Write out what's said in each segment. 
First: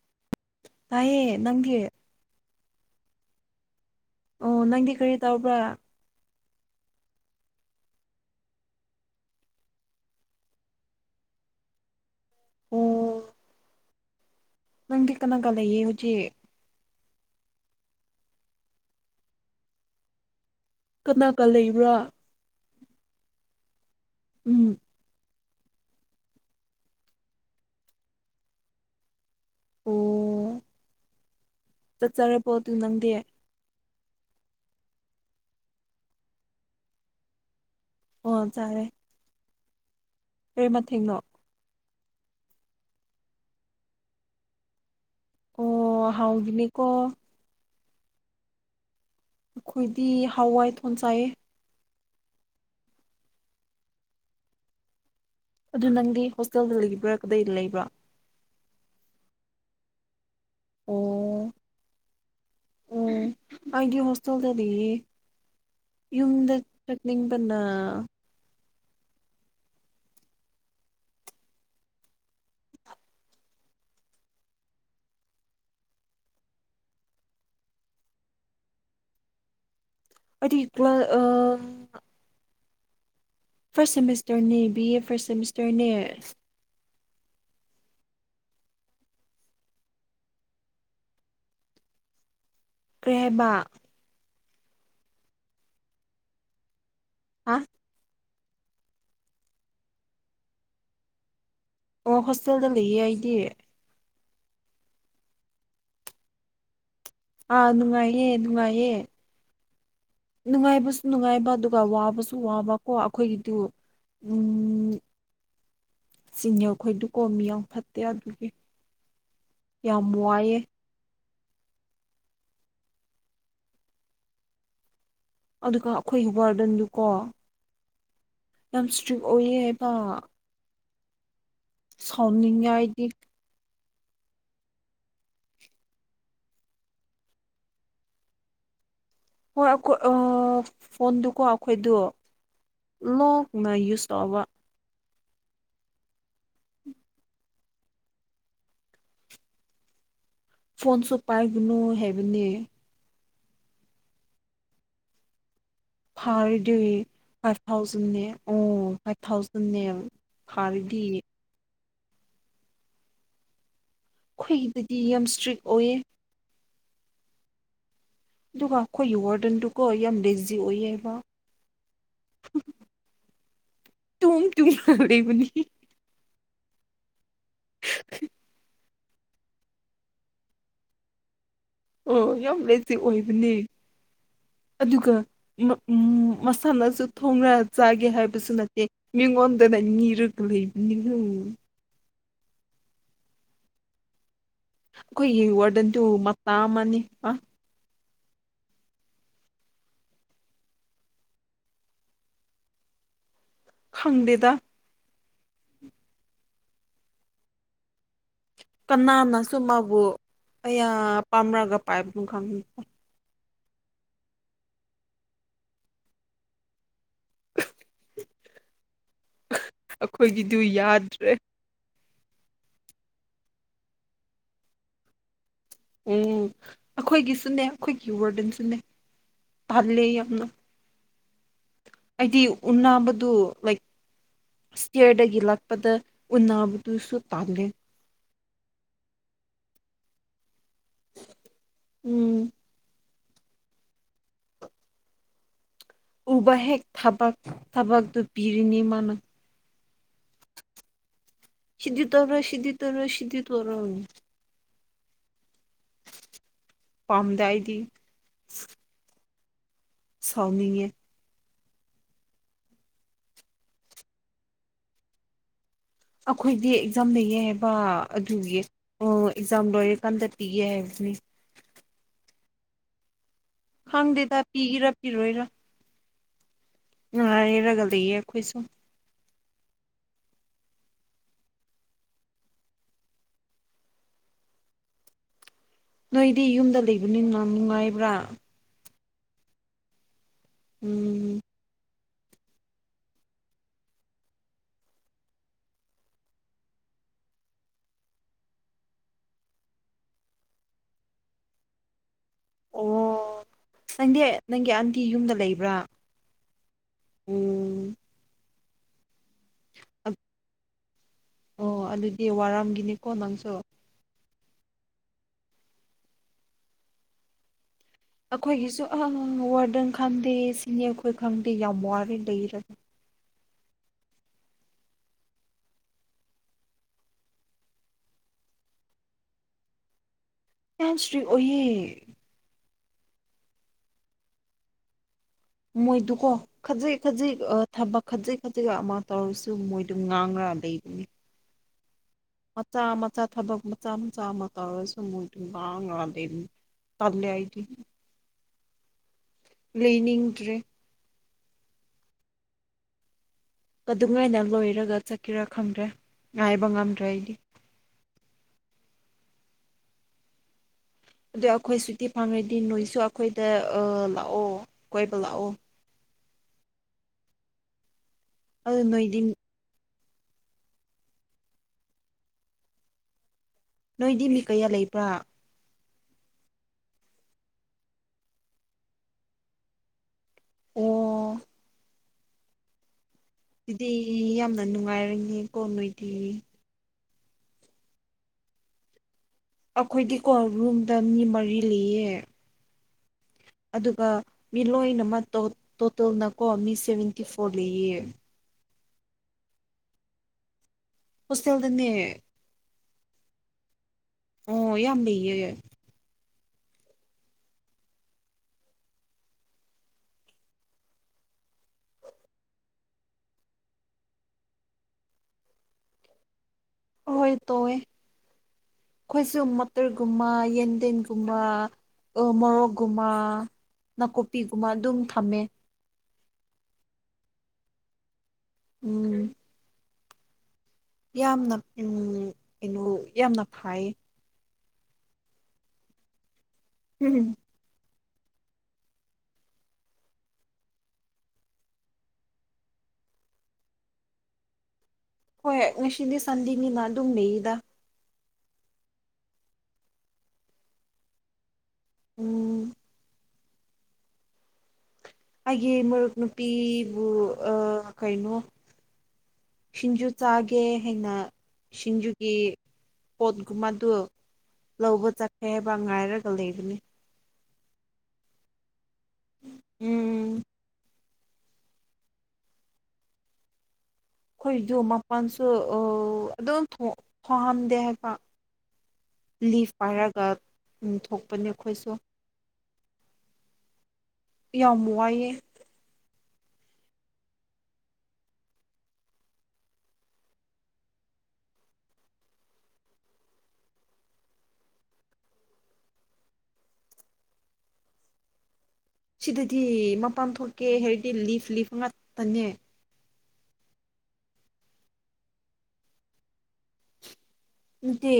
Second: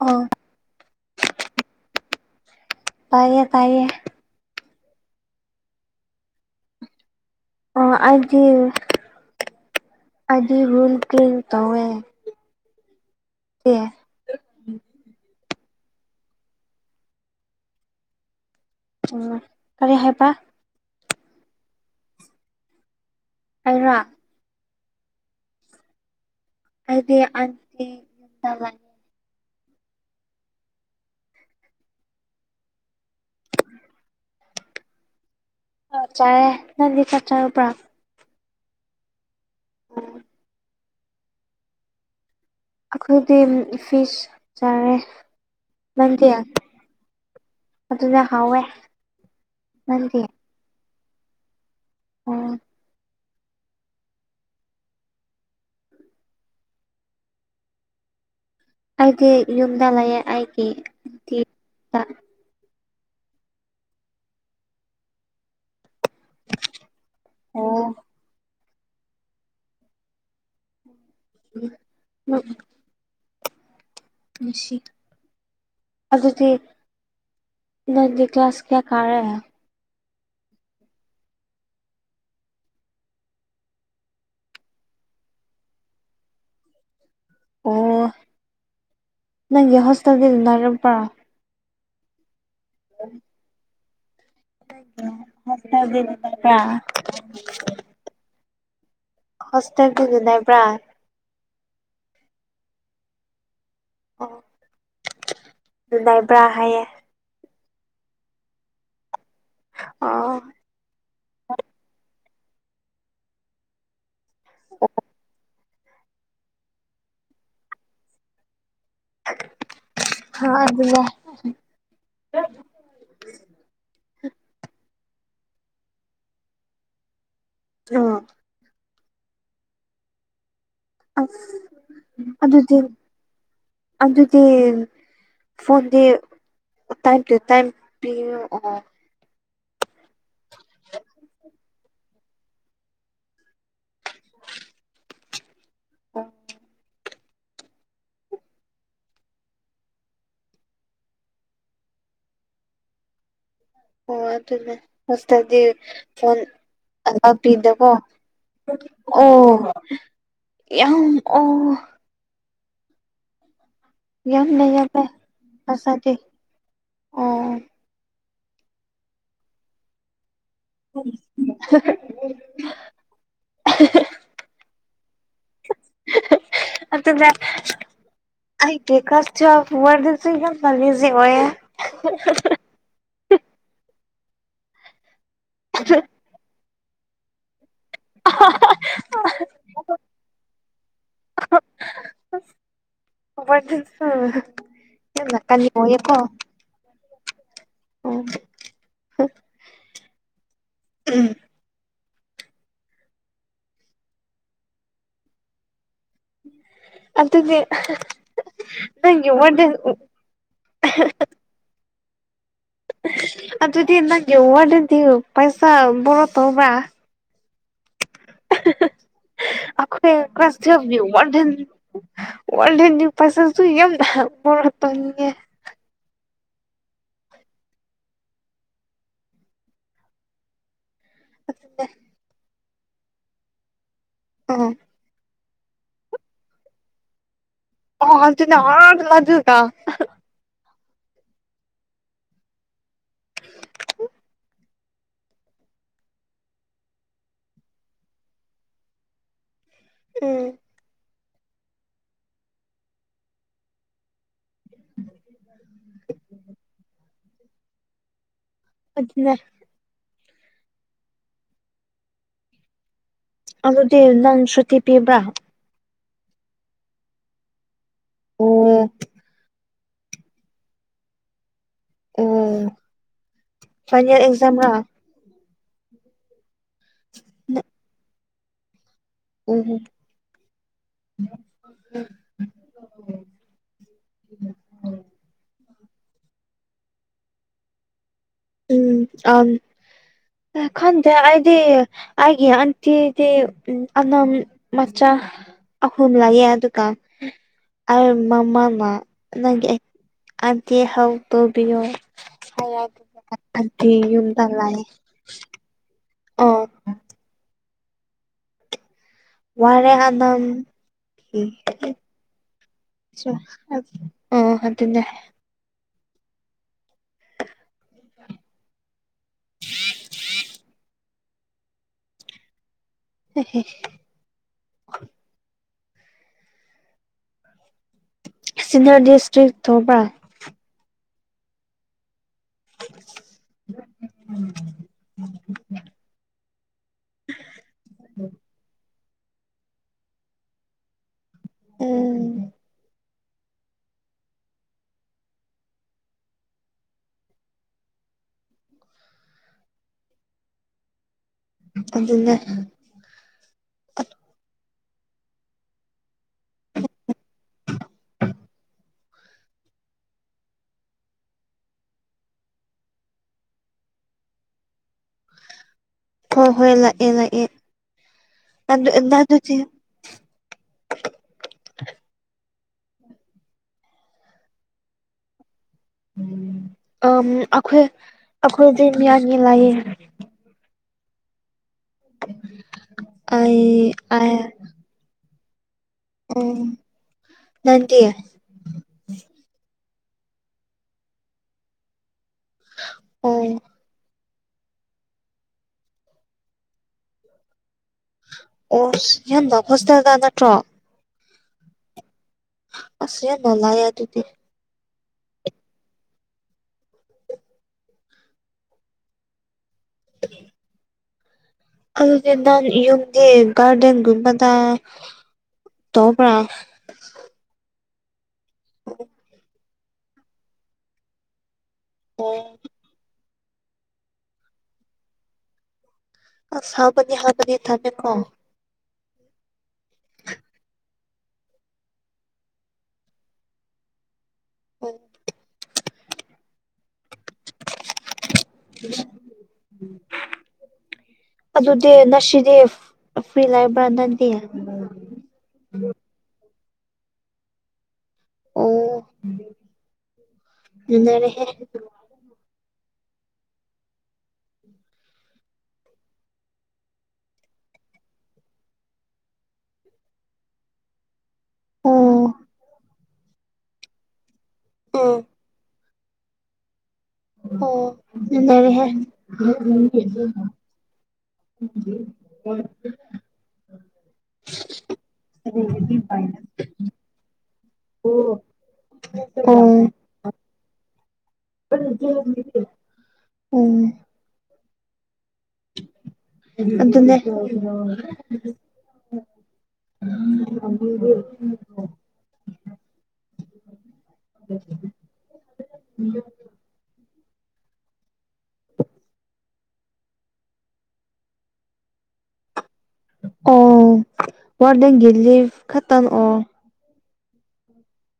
ꯑꯣ ꯇꯥꯏꯌꯦ ꯅꯪꯗꯤ ꯇꯥꯏꯌꯦ ꯇꯥꯏꯌꯦ꯫ ꯑꯣ ꯅꯪꯗꯤ ꯀꯔꯤ ꯇꯧꯕ꯭ꯔꯥ ꯑꯣ ꯑꯩꯗꯤ ꯑꯗꯨꯕꯨ ꯅꯨꯡꯇꯤꯒꯤ ꯇꯧꯋꯦ ꯑꯣ ꯑꯦ ꯅꯪꯗꯤ ꯀꯅꯥꯒ ꯂꯩꯌꯦ ꯍꯧꯖꯤꯛ꯫ ꯎꯝ ꯀꯔꯤ ꯍꯥꯏꯕ ꯀꯅꯥꯒ ꯂꯩꯕ꯭ꯔꯥ ꯑꯩꯔꯣ ꯎꯝ ꯑꯩꯗꯤ [unintelligible] ꯑꯣ ꯆꯥꯛ ꯆꯔꯕꯣ ꯑꯗꯨ ꯅꯪꯗꯤ ꯆꯥꯔꯦ ꯅꯪꯗꯤ ꯆꯥꯛ ꯆꯥꯔꯕꯔꯥ ꯑꯣ ꯆꯔꯦ ꯎꯝ ꯀꯔꯤ ꯃꯊꯦꯡꯅꯣ ꯑꯩꯈꯣꯏꯗꯤ ꯐꯤꯁ ꯆꯥꯔꯦ ꯑꯣ ꯅꯪꯗꯤ ꯍꯥꯎꯒꯤꯅꯤꯀꯣ꯫ ꯑꯗꯨꯅ ꯍꯥꯎꯋꯦ ꯑꯩꯈꯣꯏꯗꯤ ꯅꯪꯗꯤ ꯍꯋꯥꯏꯊꯣꯡ ꯆꯥꯏꯌꯦ ꯑꯣ ꯑꯗꯨ ꯅꯪꯗꯤ ꯍꯣꯁꯇꯦꯜꯗ ꯂꯩꯔꯤꯕ꯭ꯔꯥ ꯀꯗꯥꯏ ꯂꯩꯕ꯭ꯔꯥ ꯑꯩꯗꯤ ꯌꯨꯝꯗ ꯂꯩꯌꯦ ꯑꯩꯒꯤ ꯑꯟꯇꯤ ꯇ ꯎꯝ ꯑꯩꯗꯤ ꯍꯣꯁꯇꯦꯜꯗ ꯂꯩꯌꯦ꯫ ꯌꯨꯝꯗ ꯆꯠꯅꯤꯡꯕꯅ ꯑꯣ [unintelligible] ꯃꯁꯤ ꯑꯗꯨꯗꯤ ꯅꯪꯗꯤ ꯀ꯭ꯂꯥꯁ ꯀꯌꯥ ꯀꯥꯔꯦ ꯑꯩꯗꯤ ꯀ꯭ꯂ ꯑ ꯐꯥꯔꯁꯠ ꯁꯦꯃꯤꯁꯇꯔꯅꯦ ꯕꯤ ꯑꯦ ꯐꯥꯔ꯭ꯁꯠ ꯁꯦꯃꯤꯁꯇꯔꯅꯦ ꯑꯣ ꯅꯪ ꯍꯣꯁꯇꯦꯜꯗ ꯅꯨꯡꯉꯥꯏꯄꯔ ꯀꯔꯤ ꯍꯥꯏꯕ ꯑꯗꯤ ꯀꯥ ꯑꯥ ꯍꯣꯁꯇꯦꯜꯗꯤ ꯑꯗꯨ ꯅꯩꯕ꯭ꯔꯥ ꯑꯣ ꯍꯣꯁꯇꯦꯜꯗ ꯂꯩꯌꯦ ꯑꯩꯗꯤ ꯑꯣ ꯂꯩꯕ꯭ꯔꯥ ꯍꯥꯏꯌꯦ ꯑꯥ ꯅꯨꯡꯉꯥꯏꯌꯦ ꯅꯨꯡꯉꯥꯏꯌꯦ ꯑꯣ ꯅꯨꯡꯉꯥꯏꯕꯁꯨ ꯅꯨꯡꯉꯥꯏꯕ ꯑꯗꯨꯒ ꯋꯥꯕꯁꯨ ꯋꯥꯕꯀꯣ ꯑꯈꯣꯏꯒꯤꯗꯨ ꯎꯝ ꯆꯤꯅꯤꯌꯈꯣꯏꯗꯨ ꯀꯣ ꯃꯤ ꯌꯥꯝ ꯐꯠꯇꯦ ꯑꯗꯨꯒꯤ ꯌꯥꯝ ꯍ ꯋꯥꯏꯑꯦ ꯑꯗꯨꯋꯥ ꯑꯗꯨꯒ ꯑꯩꯈꯣꯏꯒꯤ ꯋꯥꯋꯔꯗꯟꯗꯨꯀꯣ ꯎꯝ ꯌꯥꯝ ꯁꯇ꯭ꯔꯤ ꯑꯣꯏꯌꯦ ꯍꯥꯏꯕ ꯑꯁ ꯁꯥꯎꯅꯤꯡꯉꯦ ꯑꯗꯨꯗꯤ ꯑꯩꯗꯤ ꯑꯗꯨꯗꯤ ꯐꯣꯟꯗꯤ ꯇꯥꯏꯝ ꯇꯨ ꯇꯥꯏꯝ ꯄꯤꯔꯛꯑꯣ ꯍꯣꯏ ꯑꯩꯈꯣꯏ ꯑ ꯐꯣꯟꯗꯨꯀꯣ ꯑꯩꯈꯣꯏꯗꯣ ꯂꯣꯡꯅ ꯌꯨꯁ ꯇꯧꯕ ꯑꯣ ꯐꯣꯟꯁꯨ ꯄꯥꯏꯒꯅꯨ ꯍꯥꯏꯕꯅꯤ ꯑꯣ ꯑꯗꯨꯅꯦ ꯃꯥꯁꯇ꯭ꯔꯗꯤ ꯐꯥꯔ ꯗꯦ ꯐꯥꯏꯚ ꯊꯥꯎꯖꯟꯅꯦ ꯑꯣ ꯐꯥꯏꯚ ꯊꯥꯎꯖꯟꯅꯦ ꯐꯥꯔꯒꯤ ꯑ ꯌꯥꯝ ꯑꯩꯈꯣꯏꯒꯤꯗꯗꯤ ꯂꯩꯌꯦꯕ ꯌꯥꯝ ꯏꯁꯇ꯭ꯔꯤꯛ ꯑꯣꯏꯌꯦ ꯄꯥꯁꯗꯤ ꯑꯥ ꯑꯗꯨꯒ ꯑꯩꯈꯣꯏꯒꯤ ꯋꯥꯔꯗꯟꯗꯨꯀꯣ ꯌꯥꯝ ꯂꯦꯖꯤ ꯑꯣꯏꯌꯦꯕ꯫ ꯇꯨꯡ ꯇꯨꯝ ꯂꯩꯕꯅꯤ ꯑꯗꯨꯅꯦ ꯑꯩ unintelligible ꯑꯣ ꯌꯥꯝ ꯂꯩꯇꯦ ꯑꯣꯏꯕꯅꯦ ꯑꯗꯨꯒ ꯑꯃ ꯎꯝ꯫ ꯃꯁꯥꯅꯁꯨ ꯊꯣꯡꯔꯥ ꯆꯥꯒꯦ ꯍꯥꯏꯕꯁꯨ ꯅꯠꯇꯦ ꯃꯤꯉꯣꯟꯗꯅ ꯅꯤꯔꯒ ꯂꯩꯕꯅꯤ unintelligible ꯑꯩꯈꯣꯏꯒꯤ ꯋꯥꯔꯗꯟꯗꯨ ꯃꯇꯥ ꯑꯃꯅꯤ ꯑ꯫ ꯑꯣ ꯎꯝ ꯈꯪꯗꯦꯗ ꯑꯗꯨꯗꯤ ꯅꯪꯒꯤ ꯀꯅꯥꯅꯁꯨ ꯋꯥꯔꯗꯦꯟ ꯃꯥꯕꯨ ꯀꯌꯥ ꯄꯥꯝꯔꯒ ꯄꯥꯏꯕꯅꯣ ꯈꯪꯗꯦ ꯑꯗꯨꯗꯤ ꯅꯪꯒꯤ ꯋꯥꯔꯗꯟꯗꯤ ꯄꯩꯁꯥ ꯕꯣꯔꯣ ꯇꯧꯕ꯭ꯔꯥ [unintelligible] ꯑꯈꯣꯏ ꯀ꯭ꯂꯥꯁ ꯑꯩꯈꯣꯏꯒꯤꯗꯨ ꯇꯋꯦꯜꯐꯒꯤ ꯌꯥꯗ꯭ꯔꯦ ꯋꯥꯔꯗꯦꯟ [unintelligible] ꯎꯝ ꯑꯩꯈꯣꯏꯒꯤꯁꯨꯅꯦ ꯑꯩꯈꯣꯏꯒꯤ ꯋꯥꯔꯗꯦꯟꯁꯨꯅꯦ ꯇꯜꯂꯦ ꯌꯥꯝꯅ ꯑꯗꯨꯅꯦ ꯑꯩꯗꯤ ꯎꯅꯕꯗꯨ ꯂꯥꯏꯛ ꯑ ꯏꯁꯇꯤꯌꯔꯗꯒꯤ ꯂꯥꯛꯄꯗ ꯎꯅꯕꯗꯨꯁꯨ ꯇꯜꯂꯦ ꯑꯣ ꯑꯗꯨꯅ ꯑꯥꯗ [unintelligible] ꯎꯝ ꯎꯕ ꯍꯦꯛ ꯊꯕꯛ ꯊꯕꯛꯇꯨ ꯄꯤꯔꯤꯅꯤ ꯃꯥꯅ ꯎꯝ ꯁꯤꯗꯤ ꯇꯧꯔꯣꯏ ꯁꯤꯗꯤ ꯇꯧꯔꯣꯏ ꯁꯤꯗꯤ ꯇꯧꯔꯣꯏ ꯄꯥꯝꯗꯦ ꯑꯩꯗꯤ ꯑꯗꯨꯅꯦ ꯁꯥꯎꯅꯤꯡꯉꯦ ꯑꯗꯨꯗꯤ ꯅꯪ ꯁꯨꯇꯤ ꯄꯤꯕ꯭ꯔ ꯑꯩꯈꯣꯏꯗꯤ ꯑꯦꯛꯖꯥꯝ ꯂꯩꯌꯦ ꯍꯥꯏꯕ ꯑꯣ ꯑꯗꯨꯒꯤ ꯑꯣ ꯑꯦꯛꯖꯥꯝ ꯂꯣꯏꯔꯀꯥꯟꯗ ꯄꯤꯒꯦ [unintelligible] ꯑꯣ ꯐꯥꯏꯅꯦꯜ ꯑꯦꯛꯖꯥꯝꯔ ꯏꯔꯣꯏꯔ ꯅꯨꯡꯉꯥꯏꯔꯒ ꯂꯩꯌꯦ ꯑꯩꯈꯣꯏꯁꯨ ꯎꯝ ꯍꯝ [unintelligible] ꯅꯣꯏꯗꯤ ꯌꯨꯝꯗ ꯂꯩꯕꯅꯤꯅ ꯅꯨꯡꯉꯥꯏꯕ꯭ꯔꯥ ꯎꯝ ꯑꯝ ꯑ ꯈꯟꯗꯦ ꯎꯝ ꯑꯩꯗꯤ ꯑꯩꯒꯤ ꯑꯟꯇꯤꯗꯤ ꯎꯝ ꯑꯅꯝ ꯃꯆꯥ ꯑꯍꯨꯝ ꯂꯩꯌꯦ ꯑꯗꯨꯀ ꯑꯩ ꯃꯃꯥꯅ ꯅꯪꯒꯤ ꯑꯟꯇꯤ ꯍꯧ ꯇꯧꯕꯤꯌꯣ [unintelligible] [unintelligible] ꯑꯣ ꯑꯟꯇꯤ ꯅꯪꯗꯤ ꯌꯨꯝꯗ ꯅꯪꯒꯤ ꯂꯥꯛꯑꯦ ꯑꯟꯇꯤ ꯌꯨꯝꯗ ꯂꯩꯕ꯭ꯔꯥ ꯑꯣ ꯎꯝ ꯋꯥꯔꯦ ꯑꯗꯝ ꯑꯣ ꯑꯗꯨꯗꯤ ꯋꯥꯔꯝꯒꯤꯅꯤꯀꯣ ꯅꯪꯁꯨ [unintelligible] ꯑꯣ ꯑꯗꯨꯅꯦ ꯑꯩꯈꯣꯏꯒꯤꯁꯨ ꯑꯥ ꯋꯥꯔꯗꯟ ꯈꯪꯗꯦ ꯁꯤꯅꯤꯌꯔ ꯈꯣꯏ ꯈꯪꯗꯦ ꯌꯥꯝ ꯋꯥꯔꯦ ꯂꯩꯔꯒ [unintelligible] ꯁꯦꯟꯇꯔ ꯗꯤꯁꯇ꯭ꯔꯤꯛ ꯇꯧꯕꯔ ꯌꯥꯝ ꯁꯇ꯭ꯔꯤꯛ ꯑꯣꯏꯌꯦ [unintelligible] ꯃꯣꯏꯗꯨꯀꯣ ꯈꯥꯖꯤꯛ ꯈꯥꯖꯤꯛ ꯊꯕꯛ ꯈꯥꯖꯤꯛ ꯈꯥꯖꯤꯛ ꯑꯃ ꯇꯧꯔꯁꯨ ꯃꯣꯏꯗꯨ ꯉꯥꯡꯉ꯭ꯔ [unintelligible] ꯎꯝ ꯃꯆꯥ ꯃꯆꯥ ꯊꯕꯛ ꯃꯆꯥ ꯃꯆꯥ ꯑꯃ ꯇꯧꯔꯁꯨ ꯃꯣꯏꯗꯤ ꯉꯥꯡꯉꯔ ꯂꯩꯕꯅꯦ ꯇꯜꯂꯦ ꯑꯩꯗꯤ ꯂꯩꯅꯤꯡꯗ꯭ꯔꯦ ꯑꯗꯨꯅꯦ ꯑꯗꯨꯃꯥꯏꯅ ꯂꯣꯏꯔꯒ ꯆꯠꯀꯦꯔꯥ ꯈꯪꯗ꯭ꯔꯦ ꯉꯥꯏꯕ ꯉꯝꯗ꯭ꯔꯦ ꯑꯩꯗꯤ ꯑꯗꯨ ꯑꯩꯈꯣꯏ ꯁꯨꯇꯤ ꯐꯪꯔꯗꯤ ꯅꯣꯏꯁꯨ ꯑꯩꯈꯣꯏꯗ ꯑ ꯂꯥꯛꯑꯣ ꯀꯣꯏꯕ ꯂꯥꯛꯑꯣ ꯍꯣꯏ ꯍꯣꯏ ꯂꯥꯛꯑꯦ ꯂꯥꯛꯑꯦ ꯑꯗꯨ ꯅꯣꯏꯗꯤ [unintelligible] ꯅꯣꯏꯗꯤ ꯃꯤ ꯀꯌꯥ ꯂꯩꯕ꯭ꯔꯥ ꯎꯝ ꯑꯝ ꯑꯩꯈꯣꯏ ꯑꯩꯈꯣꯏꯗꯤ ꯃꯤꯌꯟ ꯅꯨꯡꯉꯥꯏꯌꯦ ꯑꯣ ꯑꯩ [unintelligible] ꯌꯥꯝꯅ ꯅꯨꯡꯉꯥꯏꯔꯅꯤ ꯀꯣ ꯅꯣꯏ ꯑꯣ ꯅꯠꯇꯦ ꯑꯩꯈꯣꯏꯗꯤꯀꯣ ꯔꯨꯝꯗ ꯃꯤ ꯃꯔꯤ ꯂꯩꯌꯦ [unintelligible] ꯑꯗꯨꯒ ꯃꯤ ꯂꯣꯏꯅꯃꯛꯇꯣ ꯇꯣꯇꯜꯅꯀꯣ ꯃꯤ ꯁꯦꯚꯦꯟꯇꯤ ꯐꯣꯔ ꯂꯩꯌꯦ ꯑꯣ ꯅꯪꯒꯥ ꯍꯣꯁꯇꯦꯜꯗ ꯅꯠꯇ꯭ꯔꯣ [unintelligible] ꯍꯣꯁꯇꯦꯜꯗꯥꯅꯦ ꯑꯁ ꯌꯥꯝꯅ [unintelligible] ꯑꯗꯨꯗꯤ ꯑꯣ ꯌꯥꯝ ꯂꯩꯌꯦ [inaudible] ꯑꯗꯨꯗꯤ ꯅꯪ ꯌꯨꯝꯗꯤ ꯒꯥꯔꯗꯦꯟꯒꯨꯝꯕꯗ ꯇꯧꯕ꯭ꯔꯥ ꯍꯣꯏ ꯇꯧꯋꯦ ꯑꯩꯈꯣꯏꯁꯨꯃꯛ ꯇꯔꯒꯨꯝꯕ ꯌꯦꯟꯗꯦꯝꯒꯨꯝꯕ ꯃꯣꯔꯣꯛ ꯒꯨꯝꯕꯥ ꯅꯥꯀꯨꯞꯄꯤꯒꯨꯝꯕ ꯑꯗꯨꯝ ꯊꯝꯃꯦ ꯑꯁ ꯍꯥꯞꯕꯅꯦ ꯍꯥꯕꯅꯦ ꯊꯝꯃꯦꯀꯣ ꯎꯝ ꯌꯥꯝꯅ ꯎꯝ ꯀꯩꯅꯣ ꯌꯥꯝꯅ ꯐꯥꯏꯌꯦ [unintelligible] ꯎꯝ [unintelligible] ꯑꯗꯨꯗꯤ ꯉꯁꯤꯗꯤ ꯐ꯭ꯔꯤ ꯂꯩꯕ꯭ꯔꯥ ꯅꯪꯗꯤ ꯍꯣꯏ ꯉꯁꯤꯗꯤ ꯁꯟꯗꯤꯅꯤꯅ ꯑꯗꯨꯝ ꯂꯩꯌꯦꯗ ꯑꯣ ꯂꯨꯅꯔꯦꯍꯦ ꯎꯝ ꯑꯩꯒꯤ ꯃꯔꯨꯞ ꯅꯨꯨꯄꯤꯕꯨ ꯑ ꯀꯩꯅꯣ ꯁꯤꯡꯖꯨ ꯆꯥꯒꯦ ꯍꯥꯏꯅ ꯑꯣ ꯁꯤꯡꯖꯨꯒꯤ ꯄꯣꯠꯒꯨꯝꯕꯗꯨ ꯂꯧꯕ ꯎꯝ ꯆꯠ ꯑꯦꯕ ꯉꯥꯏꯔꯒ ꯂꯩꯕꯅꯤ ꯎꯝ [unintelligible] [unintelligible] ꯑꯩꯈꯣꯏꯁꯨ ꯃꯄꯜꯁꯨ ꯑꯗꯨꯝ ꯊꯣꯡꯍꯝꯗꯦ ꯍꯥꯏꯕ ꯂꯤꯐ [unintelligible] [unintelligible] ꯊꯣꯛꯄꯅꯦ ꯑꯩꯈꯣꯏꯁꯨ ꯎꯝ ꯌꯥꯝ ꯋꯥꯏꯑꯦ ꯑꯗꯨ ꯑꯗꯨ [unintelligible] [unintelligible] ꯁꯤꯗꯗꯤ ꯃꯄꯥꯟ ꯊꯣꯛꯀꯦ ꯍꯥꯏꯔꯗꯤ ꯂꯤꯐ ꯂꯤꯐ ꯉꯥꯛꯇꯅꯦ ꯑꯣ ꯋꯥꯔꯗ ꯦꯂꯤ ꯈꯇꯅ ꯑꯣ ꯅꯠꯇꯦ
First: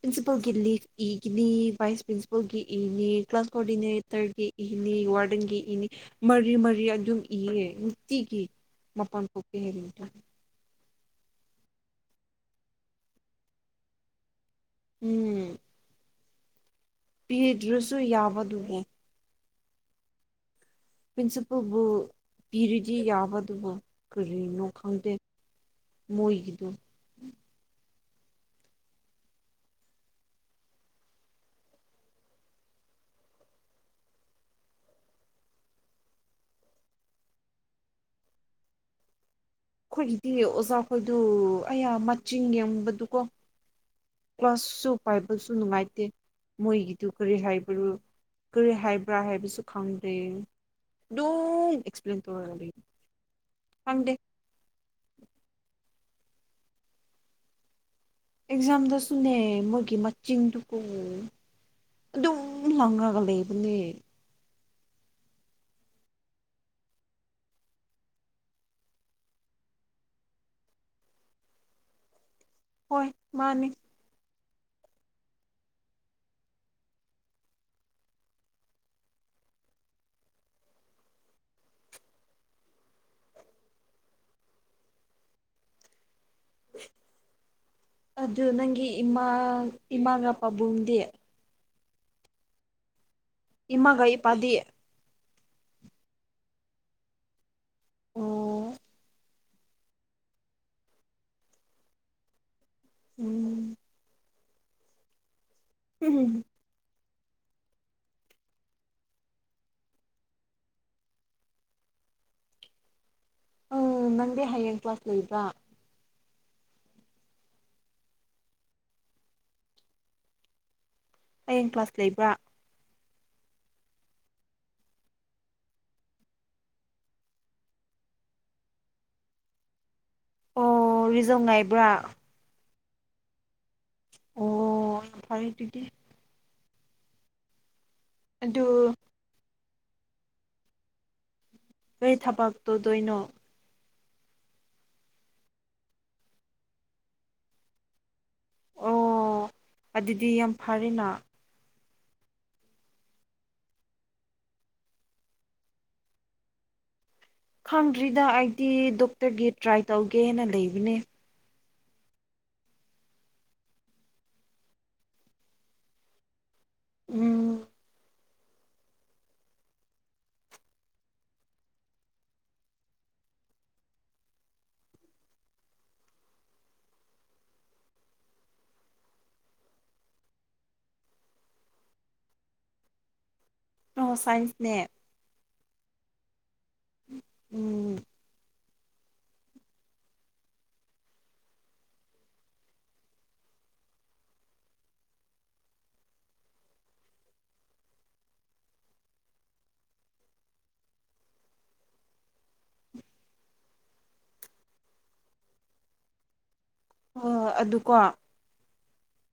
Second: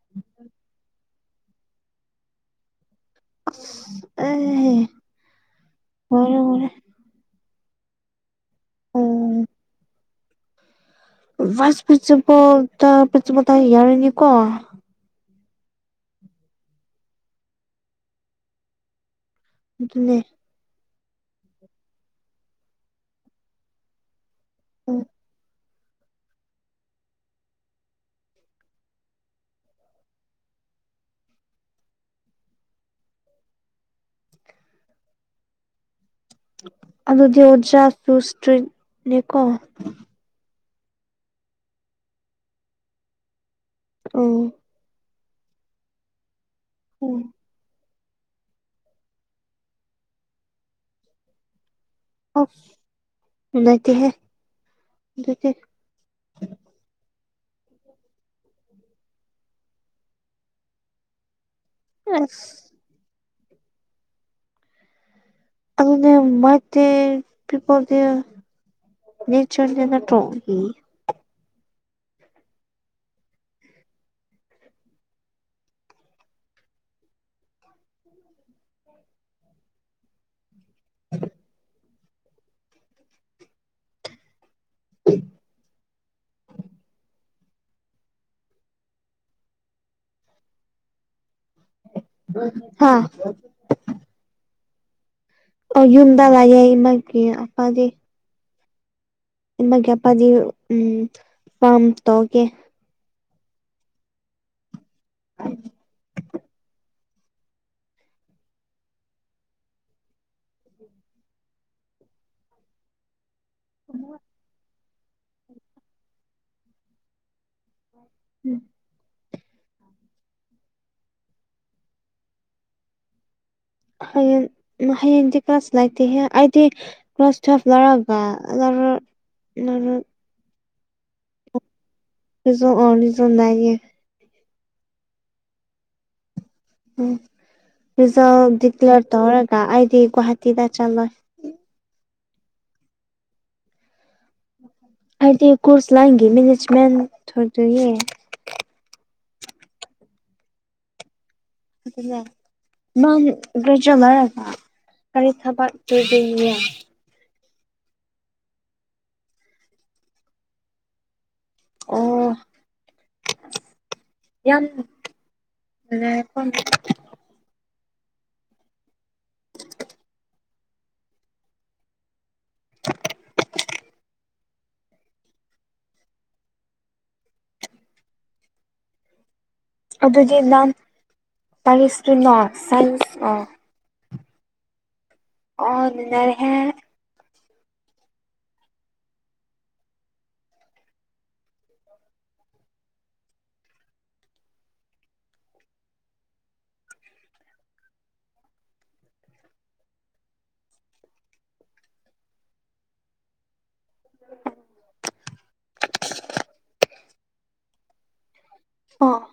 ꯄ꯭ꯔꯤꯟꯁꯤꯄꯜꯒꯤ ꯂꯤꯐ ꯏꯒꯤꯅꯤ ꯚꯥꯏꯁ ꯄ꯭ꯔꯤꯟꯁꯤꯜ ꯍꯣꯏꯒꯤ ꯏꯅꯦ ꯀ꯭ꯂꯥꯁ ꯀꯣꯑꯣꯔꯗꯤꯅꯦꯇꯔꯒꯤ ꯑꯦ ꯏꯅꯦ ꯋꯥꯔꯗꯦꯟꯒꯤ ꯏꯅꯦ ꯋꯥꯔꯦ ꯃꯔꯤ ꯋꯥꯔꯦ ꯃꯔꯤ ꯑꯗꯨꯝ ꯏꯌꯦ ꯅꯨꯡꯇꯤꯒꯤ ꯃꯄꯥꯟ ꯎꯝ ꯊꯣꯛ [unintelligible] ꯋꯥꯁ [unintelligible] [unintelligible] ꯄꯤꯗ꯭ꯔꯁꯨ ꯌꯥꯕꯗꯨꯕꯣ ꯑꯗꯨꯅꯦ ꯄ꯭ꯔꯤꯟꯁꯤꯄꯜꯕꯨ ꯄꯤꯔꯗꯤ ꯌꯥꯕꯗꯨꯕꯨ ꯀꯔꯤꯅꯣ ꯎꯝ ꯈꯪꯗꯦ ꯃꯣꯏꯒꯤꯗꯨ ꯑꯗꯨꯗꯤ ꯑꯣꯖꯥꯁꯨꯁꯇ꯭ꯔꯤꯠꯅꯦꯀꯣ ꯑꯈꯣꯏꯖꯤꯗꯤ ꯑꯣꯖꯥꯈꯣꯏꯗꯨ ꯑꯌꯥ ꯃꯆꯤꯡ ꯌꯦꯡꯕꯗꯨꯀꯣ ꯎꯝ ꯀ꯭ꯂꯥꯁꯁꯨ ꯄꯥꯏꯕꯁꯨ ꯅꯨꯡꯉꯥꯏꯇꯦ ꯃꯣꯏꯒꯤꯗꯨ ꯎꯝ ꯀꯔꯤ ꯍꯥꯏꯕꯅꯣ ꯀꯔꯤ ꯍꯥꯏꯕ꯭ꯔꯥ ꯍꯥꯏꯕꯁꯨ ꯈꯪꯗꯦ ꯑꯗꯨ ꯇꯧꯔꯒ ꯂꯩ ꯑꯣꯐ ꯅꯥꯠꯇꯦꯍꯦ ꯑꯗꯨꯇ ꯑꯦꯛꯖꯥꯝꯗꯁꯨꯅꯦ ꯃꯣꯏꯒꯤ ꯃꯆꯤꯡꯗꯨꯒ ꯑꯗꯨꯝ ꯑꯁ ꯂꯪꯥꯒ ꯂꯩꯕꯅꯦ [unintelligible] ꯅꯣꯏ ꯆꯠꯂꯤ ꯅꯠꯇ꯭ꯔꯣ ꯎꯝ ꯍꯣꯏ ꯃꯥꯅꯤ [unintelligible] [unintelligible] ꯑꯗꯨ ꯅꯪꯒꯤ ꯏꯃꯥ ꯏꯃꯥꯒ ꯄꯥꯕꯨꯡꯗꯤ ꯍꯥꯥ ꯏꯃꯥꯒꯩ ꯄꯥꯗꯤꯑ ꯑꯣ ꯌꯨꯝꯗ ꯂꯥꯏꯌꯦ ꯃꯥꯒꯤ ꯑꯄꯥꯗꯤ ꯑꯣ ꯏꯃꯥꯒꯤ ꯑꯄꯥꯗꯤ ꯎꯝ ꯐꯥꯝ ꯇꯧꯒꯦ ꯎꯝ [unintelligible] ꯎ ꯅꯪꯗꯤ ꯍꯌꯦꯡ ꯀ꯭ꯂꯥꯁ ꯂꯩꯕ꯭ꯔꯥ ꯎꯝ ꯍꯌꯦꯡ ꯀ꯭ꯂꯥꯁ ꯂꯩꯕ꯭ꯔꯥ ꯍꯌꯦꯡ ꯍꯌꯦꯡꯗꯤ ꯀ꯭ꯂꯥꯁ ꯂꯩꯥꯛꯇꯦꯍꯦ ꯍꯥꯏꯗꯤ ꯀ꯭ꯔꯣꯥꯁ ꯇꯋꯦꯜ ꯂꯧꯔꯒ ꯑꯔ ꯑꯣ ꯔꯤꯖꯧ ꯉꯥꯏꯕ꯭ꯔꯥ ꯑꯗꯨꯁꯨ ꯑꯣꯅꯤꯁꯨꯅꯥꯏ ꯑꯣ ꯐꯔ ꯇꯒꯤ ꯎꯝ ꯔꯤꯖꯜ ꯑꯗꯨ ꯗꯤꯀ꯭ꯂꯦꯔ ꯇꯧꯔꯒ ꯑꯩꯗꯤ ꯨꯋꯥꯍꯥꯇꯤꯗ ꯆꯂ ꯀꯩ ꯊꯕꯛ ꯇꯧꯗꯣꯏꯅꯣ ꯑꯗꯤ ꯀꯣꯔꯁ ꯃꯦꯅꯦꯖꯃꯦꯟ ꯊꯗ ꯌꯦ ꯑꯣ ꯑꯗꯨꯗꯤ ꯌꯥꯝ ꯐꯔꯦꯅ ꯅꯝ ꯀꯔ ꯆꯂ ꯀꯔꯤ ꯊꯕꯛ ꯀꯤꯗꯣꯏꯅꯣ ꯈꯪꯗ꯭ꯔꯤꯗ ꯑꯩꯗꯤ ꯗꯣꯛꯇꯔꯒꯤ ꯇ꯭ꯔꯥꯏ ꯇꯧꯒꯦꯅ ꯂꯩꯕꯅꯦ [unintelligible] ꯎꯝ ꯑꯗꯨꯗꯤ ꯅꯪ ꯇꯥꯅꯤꯁꯇ꯭ꯔꯤꯝ ꯂꯥ ꯁꯥꯢꯟꯁ ꯂꯥ ꯁꯥꯏꯟꯁꯅꯦ ꯑꯣ [unintelligible] ꯎꯝ ꯑꯣ ꯑꯗꯨꯀꯣ ꯑꯣ